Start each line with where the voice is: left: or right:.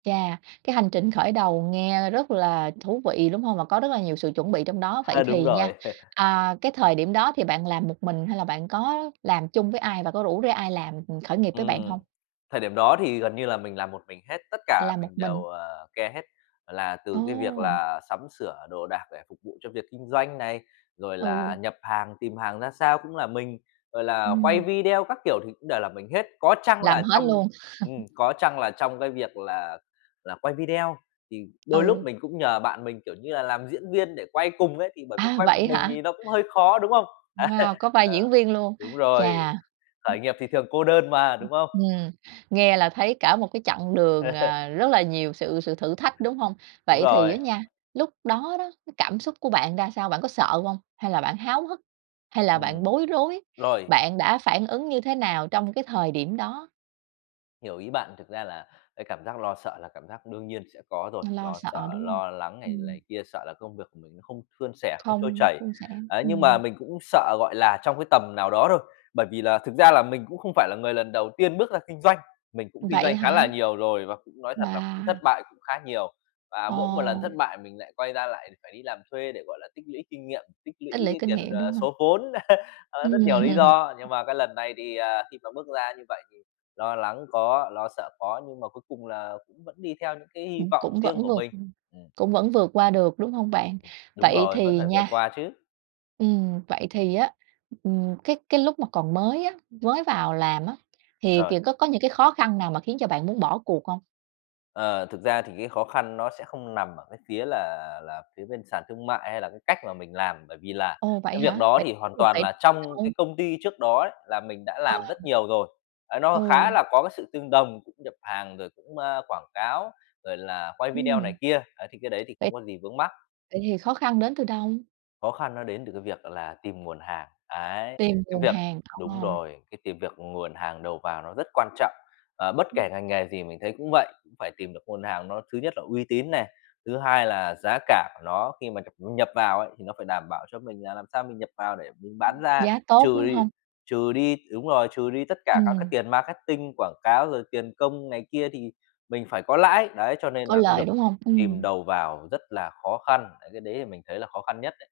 right: Chà, cái hành trình khởi đầu nghe rất là thú vị, đúng hông? Và có rất là nhiều sự chuẩn bị trong đó. Vậy
left: Ha, đúng
right: thì nha,
left: rồi.
right: à, cái thời điểm đó thì bạn làm một mình hay là bạn có làm chung với ai và có rủ rê ai làm, ừm, khởi nghiệp với bạn
left: Ừm,
right: hông?
left: thời điểm đó thì gần như là mình làm một mình hết, tất cả
right: Làm một
left: mình
right: mình.
left: đều, ờ, care hết, là từ cái việc
right: Ồ!
left: là sắm sửa đồ đạc để phục vụ cho việc kinh doanh này, rồi là
right: Ừ.
left: nhập hàng, tìm hàng ra sao cũng là mình, rồi là quay
right: Ừm.
left: video các kiểu thì cũng đều là mình hết. Có chăng
right: Làm
left: là
right: hết
left: trong
right: luôn?
left: ừm, có chăng là trong cái việc là là quay video thì đôi lúc
right: Ừ.
left: mình cũng nhờ bạn mình, kiểu như là, làm diễn viên để quay cùng ấy, thì bởi vì
right: À!
left: quay
right: Vậy
left: một
right: ấy
left: mình
right: hả?
left: thì nó cũng hơi khó, đúng không? Á,
right: Wow, có vai
left: ờ,
right: diễn viên luôn,
left: đúng rồi,
right: chà.
left: khởi nghiệp thì thường cô đơn mà, đúng không?
right: Ừm, nghe là thấy cả một cái chặng đường, à, rất là nhiều sự sự thử thách, đúng hông?
left: Đúng
right: Vậy thì á
left: rồi.
right: nha, lúc đó đó, cái cảm xúc của bạn ra sao? Bạn có sợ hông? Hay là bạn háo hức, hay là
left: Ừm,
right: bạn bối rối?
left: rồi.
right: Bạn đã phản ứng như thế nào trong cái thời điểm đó?
left: Hiểu ý bạn, thực ra là cái cảm giác lo sợ là cảm giác đương nhiên sẽ có rồi,
right: Lo
left: lo
right: sợ,
left: sợ,
right: đúng hông?
left: lo lắng này
right: Ừm.
left: này kia, sợ là công việc của mình nó không suôn sẻ, không trôi
right: Không
left: chảy.
right: suôn sẻ,
left: Đấy, nhưng
right: ừm.
left: mà mình cũng sợ, gọi là, trong cái tầm nào đó thôi, bởi vì là thực ra là mình cũng không phải là người lần đầu tiên bước ra kinh doanh, mình cũng kinh
right: Vậy
left: doanh khá là
right: hả?
left: nhiều rồi, và cũng nói thật là cũng thất
right: Wow!
left: bại cũng khá nhiều. Và mỗi một lần
right: Ồ.
left: thất bại mình lại quay ra, lại phải đi làm thuê để, gọi là, tích lũy kinh nghiệm, tích lũy
right: Tích lũy
left: cái
right: kinh
left: tiền,
right: nghiệm, đúng
left: ờ,
right: hông?
left: số vốn, ờ, rất nhiều
right: Ừm.
left: lý
right: Ừm.
left: do, nhưng mà cái lần này thì, à, khi mà bước ra như vậy thì lo lắng có, lo sợ có, nhưng mà cuối cùng là cũng vẫn đi theo những cái hy
right: Ừm,
left: vọng
right: cũng
left: riêng
right: vẫn
left: của
right: vượt
left: mình,
right: ừm,
left: ừm.
right: cũng vẫn vượt qua được, đúng hông bạn?
left: Đúng
right: Vậy
left: rồi, vẫn
right: thì
left: phải vượt
right: nha
left: qua chứ.
right: ừm, vậy thì á, ừm, cái cái lúc mà còn mới á, mới vào làm á, thì,
left: Rồi.
right: kiểu, có có những cái khó khăn nào mà khiến cho bạn muốn bỏ cuộc hông?
left: Ờ, thực ra thì cái khó khăn nó sẽ không nằm ở cái phía là là phía bên sàn thương mại hay là cái cách mà mình làm, bởi vì là
right: Ồ, vậy
left: cái việc
right: hả?
left: đó
right: Vậy
left: thì hoàn
right: [unintelligible]
left: toàn
right: đến
left: là
right: từ
left: trong
right: đâu?
left: cái công ty trước đó ấy, là mình đã làm rất
right: À.
left: nhiều rồi. À, nó
right: Ừ.
left: khá là có cái sự tương đồng, cũng nhập hàng rồi cũng, a, quảng cáo, rồi là quay video này
right: Ừm.
left: kia, đấy, thì cái đấy thì
right: Vậy
left: không có gì vướng mắc.
right: vậy thì khó khăn đến từ đâu?
left: Khó khăn nó đến từ cái việc đó là tìm nguồn hàng, ấy,
right: Tìm
left: cái
right: nguồn
left: việc
right: hàng,
left: đúng
right: ồ.
left: rồi, cái tìm việc nguồn hàng đầu vào nó rất quan trọng. Ờ, bất
right: Ừm.
left: kể ngành nghề gì mình thấy cũng vậy, cũng phải tìm được nguồn hàng, nó thứ nhất là uy tín này, thứ hai là giá cả của nó khi mà nhập nhập vào ấy, thì nó phải đảm bảo cho mình là làm sao mình nhập vào để mình bán
right: Ừm.
left: ra,
right: Giá tốt,
left: trừ
right: đúng
left: đi
right: hông?
left: trừ đi đúng rồi, trừ đi tất cả các cái
right: Ừm.
left: tiền marketing, quảng cáo, rồi tiền công này kia thì mình phải có lãi, đấy, cho nên
right: Có
left: nà cái
right: lời,
left: việc
right: đúng hông?
left: tìm
right: Ừm.
left: đầu vào rất là khó khăn, đấy, cái đấy thì mình thấy là khó khăn nhất đấy.